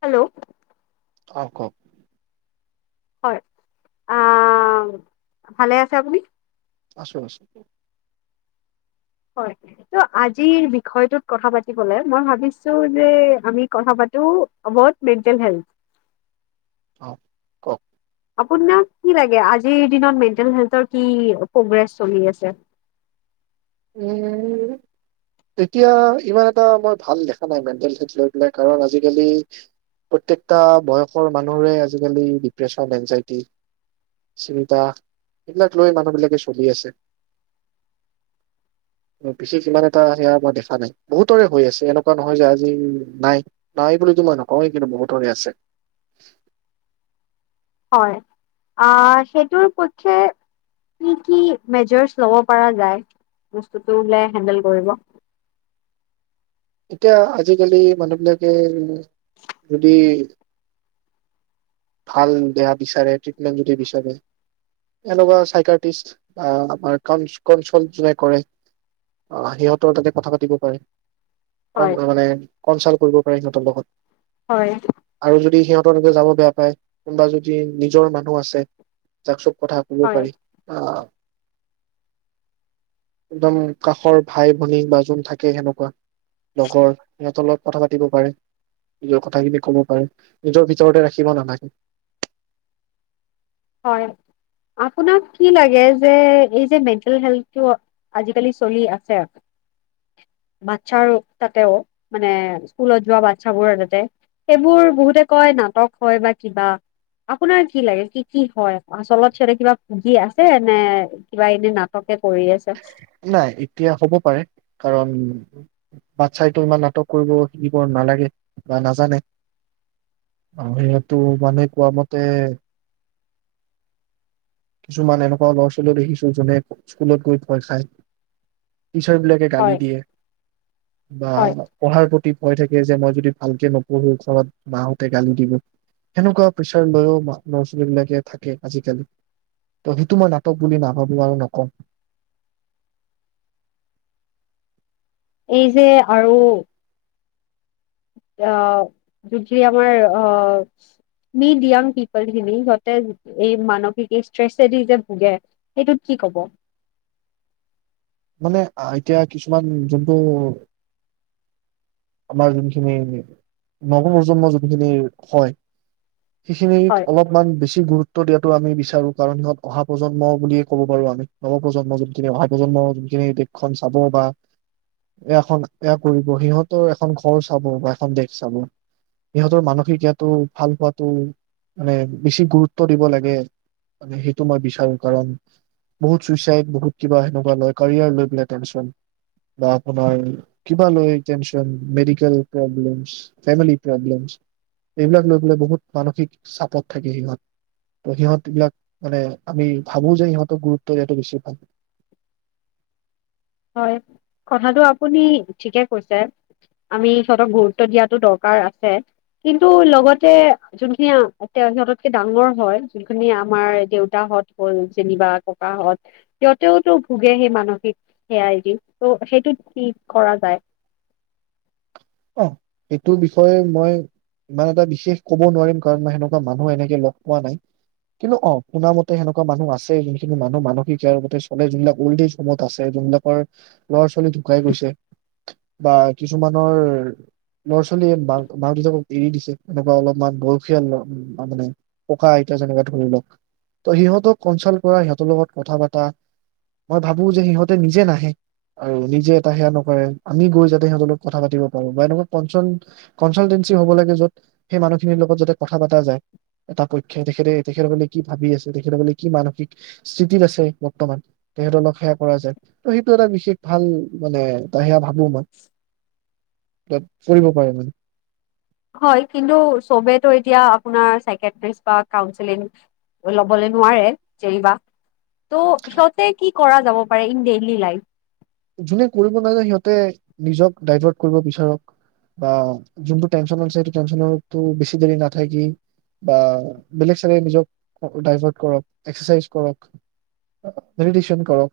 Hello অ, কওক। হয় আহ ভালে আছে আপুনি আছো আছো হয়। আজি বিষয়টো কথা পাতিবলে মই ভাবিছো যে আমি কথা পাতো এবাউট মেন্টেল হেল্থ। অ, কওক। আপোনাক কি লাগে আজিৰ দিনত মেন্টেল হেল্থৰ কি অকোপাৰেচ চলি আছে উ এতিয়া ইমান এটা মই ভাল দেখা নাই মেণ্টেল হেল্থ লৈ পেলাই কাৰণ আজিকালি প্ৰত্যেকটা বয়সৰ মানুহৰে আজিকালি ডিপ্ৰেচন এনজাইটি চিন্তা এইবিলাক লৈ মানুহবিলাকে চলি আছে বিশেষ ইমান এটা হেয়া মই দেখা নাই। বহুতৰে হৈ আছে এনেকুৱা নহয় যে আজি নাই, নাই বুলিতো মই নকওঁৱেই কিন্তু বহুতৰে আছে। হয় আ হেইটোৰ পক্ষে কি কি মেজাৰ্জ লব পৰা যায় বস্তুটো হলে হেন্ডেল কৰিব এতিয়া আজিকালি মানুহবিলাকে যদি ভাল দেহা বিচাৰে, ট্ৰিটমেণ্ট যদি বিচাৰে এনেকুৱা চাইকাৰটিষ্ট বা আমাৰ কলচল যোনে কৰে সিহঁতৰ তাতে কথা পাতিব পাৰে। বন হয় কৰিব লাগে বন চন কৰিব যত বহুত হয় আৰু যদি সিহঁতক যাব বেয়া পায় কোনোবা যদি নিজৰ মানুহ আছে যাক চব কথা ক'ব হয় পাৰি অ একদম কাষৰ ভাই ভনী বা জোন থাকে সেনেকুৱা লগৰ সিহঁতৰ কথা পাতিব পাৰে নিজৰ কথাখিনি কব পাৰে নিজৰ ভিতৰতে ৰাখিব নালাগে হয় আপোনাক কি লাগে যে এই যে মেণ্টেল হেল্থটো আজিকালি চলি আছে আৰু বাচ্ছাৰ তাতেও মানে স্কুলত যোৱা বাচ্ছাবোৰ তাতে সেইবোৰ বহুতে কয় নাটক হয় বা কিবা আপোনাৰ কি লাগে কি কি হয় আচলত সিহতে কিবা ভূগী আছে নে কিবা এনে নাটকে কৰি আছে নাই এতিয়া হ'ব পাৰে কাৰণ বাচ্ছাইতো ইমান নাটক কৰিব শিকিব নালাগে বা নাজানে মানুসেটো মানে কোৱা মতে - কিছুমান এনেকুৱা ল'ৰা ছোৱালীউ দেখিচো জোনে স্কুলত গৈ ভয় খায়। টিচাৰ বিলাকে গালি হয় দিয়ে বা হয় পঢ়াৰ প্ৰতি - কয় থাকে যে মই যদি ভালকে নপঢ়ো ঘৰত মাহঁতে গালি দিব সেনেকুৱা প্ৰেচাৰ লৈও ল'ৰা ছোৱালী বিলাকে থাকে আজিকালি। সেইটো টো মই নাটক বুলি নাভাবো আৰু নকওঁ। এই যে আৰু - আহ, যে আমাৰ আহ, মিড য়াং পিপল খিনি সিহতে এই মানসিক ষ্ট্ৰেছেদি যে ভোগে সেইটোত কি কব? মানে এতিয়া কিছুমান যোনটো আমাৰ যোনখিনি নৱ প্ৰজন্ম যোনখিনি হয়। সেইখিনিক হয় অলপমান বেছি গুৰুত্ব - গুৰুত্ব দিয়াতটো আমি বিচাৰো কাৰণ সিহঁত অহা প্ৰজন্ম বুলিয়ে ক'ব পাৰো আমি নৱপ্ৰজন্ম যোনখিনি অহা প্ৰজন্ম যোনখিনি দেশখন চাব বা, এয়াখন এয়া কৰিব সিহঁত - তেওঁ এখন ঘৰ চাব বা এখন দেশ চাব, সিহঁতৰ মানসিক য়াটো ভাল হোৱাটো মানে বেছি গুৰুত্ব দিব লাগে, আমি সেইটো মই বিচাৰো কাৰণ বহুত চুইচাইদ বহুত কিবা সেনেকুৱা লয় কেৰীয়াৰ লৈ পেলাই টেনচন বা আপোনাৰ কিবা লৈ - tension medical problems family problems, য়াকলৈ পেলাই বহুত মানসিক চাপত থাকে সিহঁত, সিহঁত এইবিলাক মানে আমি ভাবো যে সিহঁতক গুৰুত্ব দিয়ে বেছি ভাল। হয় কথাটো আপুনি ঠিকে কৈছে, আমি সিহঁতক গুৰুত্ব দিয়াতো দৰকাৰ আছে, কিন্তু লগতে যোনখিনি তেওঁ সিহঁততকে ডাঙৰ হয় যোনখিনি আমাৰ দেউতাহত হ'ল যেনিবা ককাহঁত সিহঁতেওতো ভোগে সেই মানসিক - সে দিশ টো সেইটোত কি কৰা যায়। অ, সেইটোৰ বিষয়ে মই ইমান এটা বিশেষ কব নোৱাৰিম কাৰণ মই সেনেকুৱা মানুহ এনেকে লগ পোৱা নাই, কিন্তু অ, শুনা মতে সেনেকুৱা মানুহ আছে যোনখিনি মানুহ মানসিকাৰতে চলে যোনবিলাক অল্ড এজ হোমত আছে, যোনবিলাকৰ লৰা ছোৱালী ঢুকাই গৈছে বা কিছুমানৰ ল'ৰা ছোৱালীয়ে মা মাক দেউতাকক এৰি দিছে, এনেকুৱা অলপমান বয়সীয়াল মানে ককা আইতা যেনেকুৱা ধৰি লওক ত, সিহঁতক কনচালট কৰা সিহঁতৰ লগত কথা পাতা মই ভাবো যে সিহঁতে নিজে নাহে আৰু নিজে এটা সেয়া নকৰে আমি গৈ যাতে সিহঁতৰ লগত কথা পাতিব - বা, এনেকুৱা কনচান কনচালটেঞ্চি হব লাগে যত সেই মানুহখিনিৰ লগত যাতে কথা পাতা যায়, এটা পক্ষে তেখেতে তেখেতসকলে কি ভাবি আছে তেখেতসকলে কি মানসিক স্থিতিত আছে বৰ্তমান তেখেতৰল সেয়া কৰা যায় ত, সেইটো এটা বিশেষ ভাল মানে এ সেয়া ভ গমত তাত কৰিব পাৰে মানে - হৈ কিন্তু ছবেটো এতিয়া আপোনাৰ চাইস্ক্ৰেতিষ্ট বা কাউঞ্চিলিং লবলৈ নোৱাৰে জেনিবা, তঃ সিহঁতে কি কৰা যাব পাৰে ইন ডেইলী লাইফ। ড্ৰাইভাৰট কৰিব বিচাৰক, বা যুণ্টো তেনচন আছে হাইটো তেনচনৰটো বেছি দাৰি নাথাকি, বা বালক চবে নিজক ড্ৰাইভাৰট কৰক, এক্সেচাইচ কৰক, মেদিটেচন কৰক।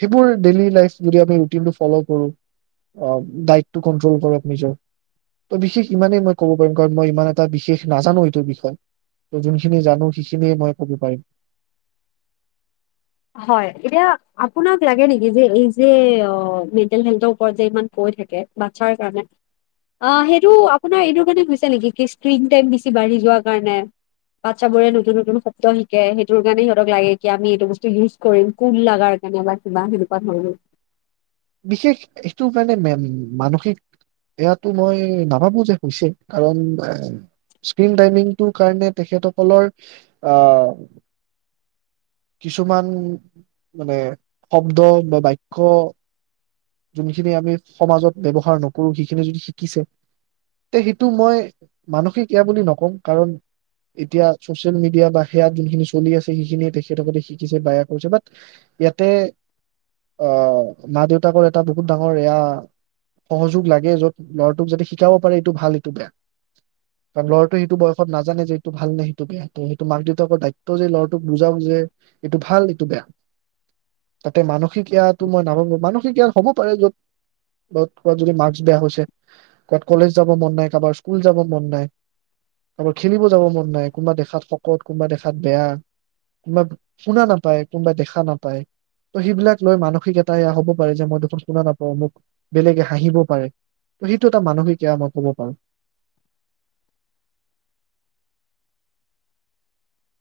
সেইবোৰ ডেইলি লাইফ যদি আমি ৰুটিনটো ফলো কৰো, দাইটো কন্ত্ৰল কৰক নিজৰ, তে ইমানেই মই কব পাৰিম কাৰন মই ইমান এটা বিশষ নাজানো এইটো বিষয় যোনখিনি জানো সেইখিনিয় মই কব পাৰিম। হয় এতিয়া আপোনাক লাগে নেকি যে এই যে মেণ্টেল হেল্থৰ ওপৰত যে ইমান কৈ থাকে বাচ্ছাৰ কাৰণে অ, সেইটো আপোনাৰ এইটো কাৰণে হৈছে নেকি কি স্ক্ৰীন টাইম বেছি বাঢ়ি যোৱা কাৰণে, বাচ্ছাবোৰে নতুন নতুন শব্দ শিকে সেইটোৰ কাৰণে সিহঁতক লাগে কি আমি এইটো ইউজ কৰিম কোন লাগাৰ কেনেকুৱা কিবা সেনেকোৱা ধৰণৰ [unintelligible] বিশেষ এইটো কাৰনে মান মানসিক এয়াটো মই নাভাবো যে হৈছে কাৰণ স্ক্ৰীন টাইমিংটোৰ কাৰণে তেখেতসকলৰ, আহ, কিছুমান মানে শব্দ বা বাক্য - যোনখিনি আমি সমাজত ব্যৱহাৰ নকৰো সেইখিনি যদি শিকিছে, তে সেইটো মই মানসিক এয়া বুলি নকওঁ কাৰণ, এতিয়া চচিয়েল মিডিয়া বা সেয়াত যোনখিনি চলি আছে সেইখিনিয়ে তেখেতসকলে শিকিছে বেয়া কৰিছে বাট, ইয়াতে আহ মা দেউতা - এটা বহুত ডাঙৰ এয়া সহযোগ লাগে যত ল'ৰাটোক যাতে শিকাব পাৰে এইটো ভাল এইটো বেয়া, কাৰণ ল'ৰাটোৱে সেইটো বয়সত নাজানে যে এইটো ভাল নে সেইটো বেয়া ত, সেইটো মাক দেউতাকৰ দায়িত্ব যে ল'ৰাটোক বুজাও যে এইটো ভাল এইটো বেয়া, তাতে মানসিক এয়াটো মই নাভাবো মানিক - কিন্তু হ'ব পাৰে য'ত, কাত যদি মাৰ্ক্স বেয়া হৈছে, ক'ত কলেজ যাব মন নাই, কাৰোবাৰ স্কুল যাব মন নাই, কাৰোবাৰ খেলিব যাব মন নাই, কোনোবা দেখাত শকত, কোনোবা দেখাত বেয়া, কোনোবা শুনা নাপায়, কোনোবা দেখা নাপায়, ত সেইবিলাক লৈ মানসিক এটা এয়া হ'ব - বা এইজে মই দেখোন শুনা নাপাওঁ মোক বেলেগে হাঁহিব পাৰে, সেইটো এটা মানসিক সেয়া মই কব পাৰো।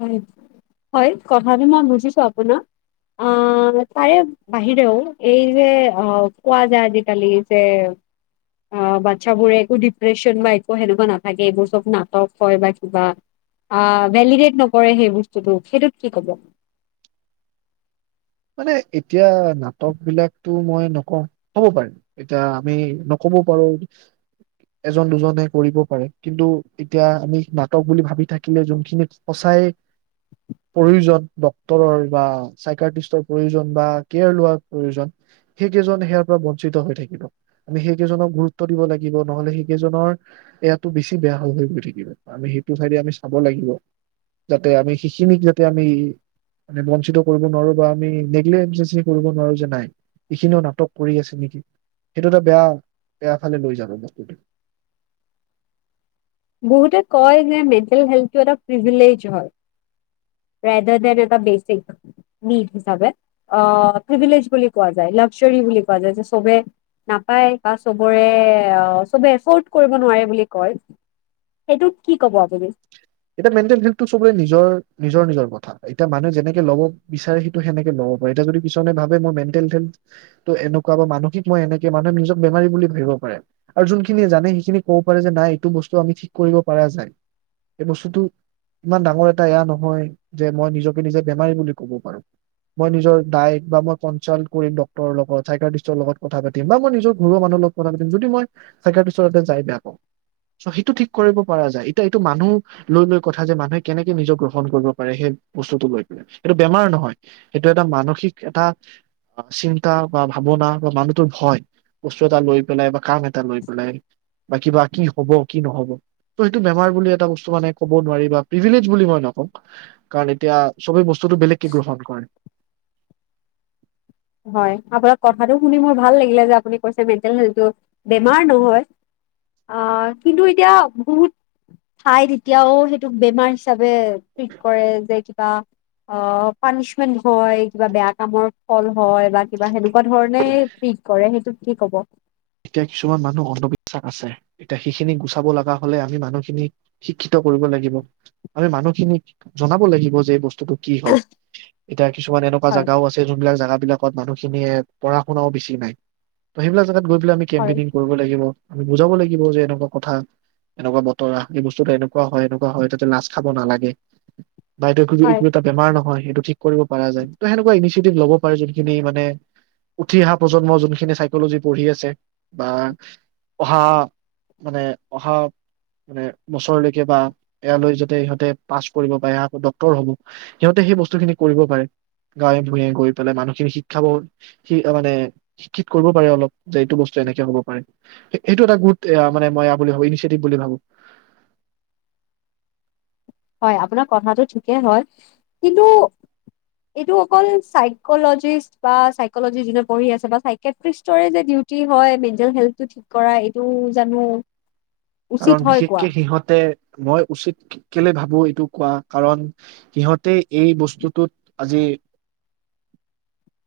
হয় হয় কথাবিলাক বুজিছো আপোনাৰ, তাৰে বাহিৰেও এই যে কোৱা যায় আজিকালি যে অ, বাচ্ছাবোৰে একো ডিপ্ৰেছন বা একো সেনেকুৱা নাথাকে এইবোৰ চব নাটক হয় বা কিবা ভেলিদেত নকৰে সেই বস্তুটো সেইটোত কি কব? মানে এতিয়া নাটক বিলাকতো মই নকওঁ, হব পাৰিম এতিয়া আমি নকব পাৰো, এজন দুজনে কৰিব পাৰে কিন্তু এতিয়া আমি নাটক বুলি ভাবি থাকিলে যোনখিনিত সচাই প্ৰয়োজন ডক্তৰৰ বা চাইক্ৰাটিষ্টৰ - প্ৰয়োজন বা কেয়াৰ লোৱাৰ প্ৰয়োজন সেইকেইজন সেয়াৰ পৰা বঞ্চিত হৈ থাকিব, আমি সেইকেইজনক গুৰুত্ব দিব লাগিব নহলে সেইকেইজনৰ ইয়াতো বেছি বেয়া হৈ গৈ থাকিব, আমি সেইটো চাইডে আমি চাব লাগিব, যাতে আমি সেইখিনিক যাতে আমি মানে বঞ্চিত কৰিব নোৱাৰো বা আমি- নেগলেচি কৰিব নোৱাৰো যে নাই, এইখিনিও নাটক কৰি আছে নেকি সেইটো এটা বেয়া বেয়া ফালে লৈ যাব বস্তুটো। বহুতে কয় যে মেণ্টেল হেল্থ এটা প্ৰিভিলেজ হয়, প্ৰায় ড ডেম এটা বেচিক নিড হিচাপে প্ৰিভিলেজ বুলি কোৱা যায় লাকজাৰী বুলি কোৱা যায়, যে চবে নাপায় বা চবৰেবে এফৰ্ড কৰিব নোৱাৰে বুলি কয়। সেইটো কি ক'ব আপুনি? এতিয়া মেন্দেত বিলটো নিজৰ নিজৰ নিজৰ কথা, এতি মানুহে যেনেকে লব বিচাৰে সেইটো সেনেকে লব পাৰে এ যদি পিছনে ভাবে মই মেণ্টেল হেলটো এনেকুৱা বা মানসিক মইনেকে মানুহে নিজক বেমাৰী বুলি ভাবিব পাৰে, আৰু যোনখিনে জানে সেইখিনি কব পাৰে যে নাই এইটো বস্তু আমি ঠিক কৰিব পৰা যায়। এই বস্তু টো ইমান ডাঙৰ এটা এয়া নহয় যে মই নিজকে নিজে বেমাৰী বুলি কব পাৰো, মই নিজৰ ডায়ট বা মই কনচাল্ট কৰি ডক্টৰৰ লগত চাইকাট্ৰিষ্টৰ লগত কথা পাতিম বা মই নিজৰ ঘৰুৱা মানুহ লগত কথা পাতিম, যদি মই চাইকাট্ৰিষ্টৰ যাই বেয়া পাওঁ, চ সেইটো ঠিক কৰিব পৰা যায় এতিয়া এইটো মানুহ - লৈ লৈ কথা যে মানুহে কেনেকে নিজৰ গ্ৰহণ কৰিব পাৰে, সেই বস্তুটো লৈ পেলাই সেইটো বেমাৰ নহয় সেইটো এটা মানসিক এটা চিন্তা বা ভাৱনা বা মানুটোৰ ভয়, বস্তু এটা লৈ পেলাই বা কাম এটা লৈ পেলাই বা কিবা কি হব কি নহব ত, সেইটো বেমাৰ বুলি এটা বস্তু - ক'ব নোৱাৰ প্ৰীভিলেজ বুলি মই নকওঁ কাৰণ এতিয়া চবে বস চ টো বেলেগকে গহণ কৰে। হয় আপোনাক কথাটো শুনি মোৰ ভাল লাগিলে যে আপুনি কৈছে মেণ্টেল হেলটো বেমাৰ নহয়, আহ কিন্তু এতিয়া বহুত ঠাই তেতিয়াও সেইটোক বেমাৰ হিচাপে - টুইট কৰে যে - অ, অ, পানিচমেন্ট হয় কিবা বেয়া কামৰ ফল - হয় বা কিবা সেনেকুৱা ধৰণেই ঠিক কৰে সেইটোত কি কব? এতিয়া কিছুমান মানুহ অন্ধবিশ্বাস আছে এতিয়া সেইখিনি গুচাব লগা হলে আমি মানুহখিনিক শিক্ষিত কৰিব লাগিব আমি মানুহখিনিক জনাব লাগিব যে বস্তু টো কি হয় এতিয়া কিছুমান এনেকুৱা হয় জাগাও আছে যোনবিলাক জাগাত বিলাকত মানুহ খিনিয়ে পঢ়া শুনাও বেছি নাই ত সেইবিলাক জেগাত হলেও আমি হয় কেম্পেইনিং কৰিব লাগিব। আমি বুজাব লাগিব যে এনেকুৱা কথা এনেকুৱা বতৰা এই বস্তু এনেকুৱা হয় এনেকুৱা হয় যাতে লাজ খাব নালাগে বাইদেউ সুধিবি হয় এইটো এটা বেমাৰ নহয়। সেইটো ঠিক কৰিব পৰা যায়। ত সেনেকুৱা ইনিচিয়েটিভ ল'ব পাৰে যোনখিনি মানে উঠি অহা প্ৰজন্ম যোনখিনি চাইকলজি পঢ়ি আছে বা অহা মানে অহা মানে বছৰলৈকে বা এয়ালৈ যাতে সিহঁতে পাছ কৰিব পাৰে এয়াটো ডক্তৰ হব। সিহঁতে সেই বস্তুখিনি কৰিব পাৰে। গাঁৱে-ভূঞে গৈ পেলাই মানুহখিনি শিক্ষাব মানে শিক্ষিত কৰিব পাৰে অলপ। যে এইটো বস্তু এনেকে হব পাৰে। এইটো এটা গুড এয়া মানে মই এয়া বুলি ভাবো ইনিচিয়েটিভ বুলি ভাবো। হয় আপোনাৰ কথাটো ঠিকে হয় কিন্তু এইটো অকল চাইকলজিষ্ট বা চাইকলজি যোনে পঢ়ি আছে বা ছাইক্ৰেটিষ্টৰে যে ডীউটি হয় মেণ্টেল হেল্থটো থিক কৰা এইটো জানো উচিত কাৰণ হয় কোৱা? বিশেষকে সিহঁতে মই উচিত কেলে ভাবো এইটো কোৱা কাৰণ সিহঁতে এই বস্তুটোত আজি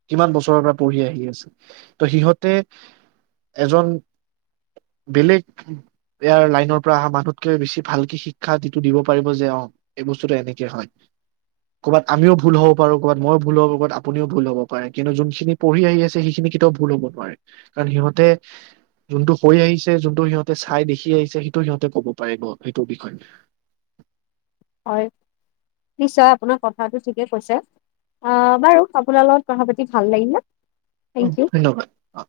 কিমান বছৰৰ পৰা পঢ়ি আহি আছে ত সিহঁতে এজন বেলেগ ইয়াৰ লাইনৰ পৰা অহা মানুহতকে বেছি ভালকে শিক্ষাটো দিব পাৰিব যে অ এই বস্তুটো এনেকে হয় কৰ'বাত আমিও ভুল হ'ব পাৰো কৰ'বাত ময়ো ভুল হব ক'বাত আপুনিও ভুল হ'ব পাৰে কিন্তু যোনখিনি পঢ়ি আহি আছে সেইখিনি কেতিয়াও ভুল হব নোৱাৰে কাৰণ সিহঁতে যোনটো হৈ আহিছে যোনটো সিহঁতে চাই দেখি কি আহিছে সেইটো সিহঁতে ক'ব পাৰিব সেইটোৰ বিষয়ে। হয়, নিশ্চয় আপোনাৰ কথাটো ঠিকে কৈছে। অ বাৰু আপোনাৰ লগত কথা পাতি ভাল লাগিলে। অ থেংক ইউ। ধন্যবাদ অ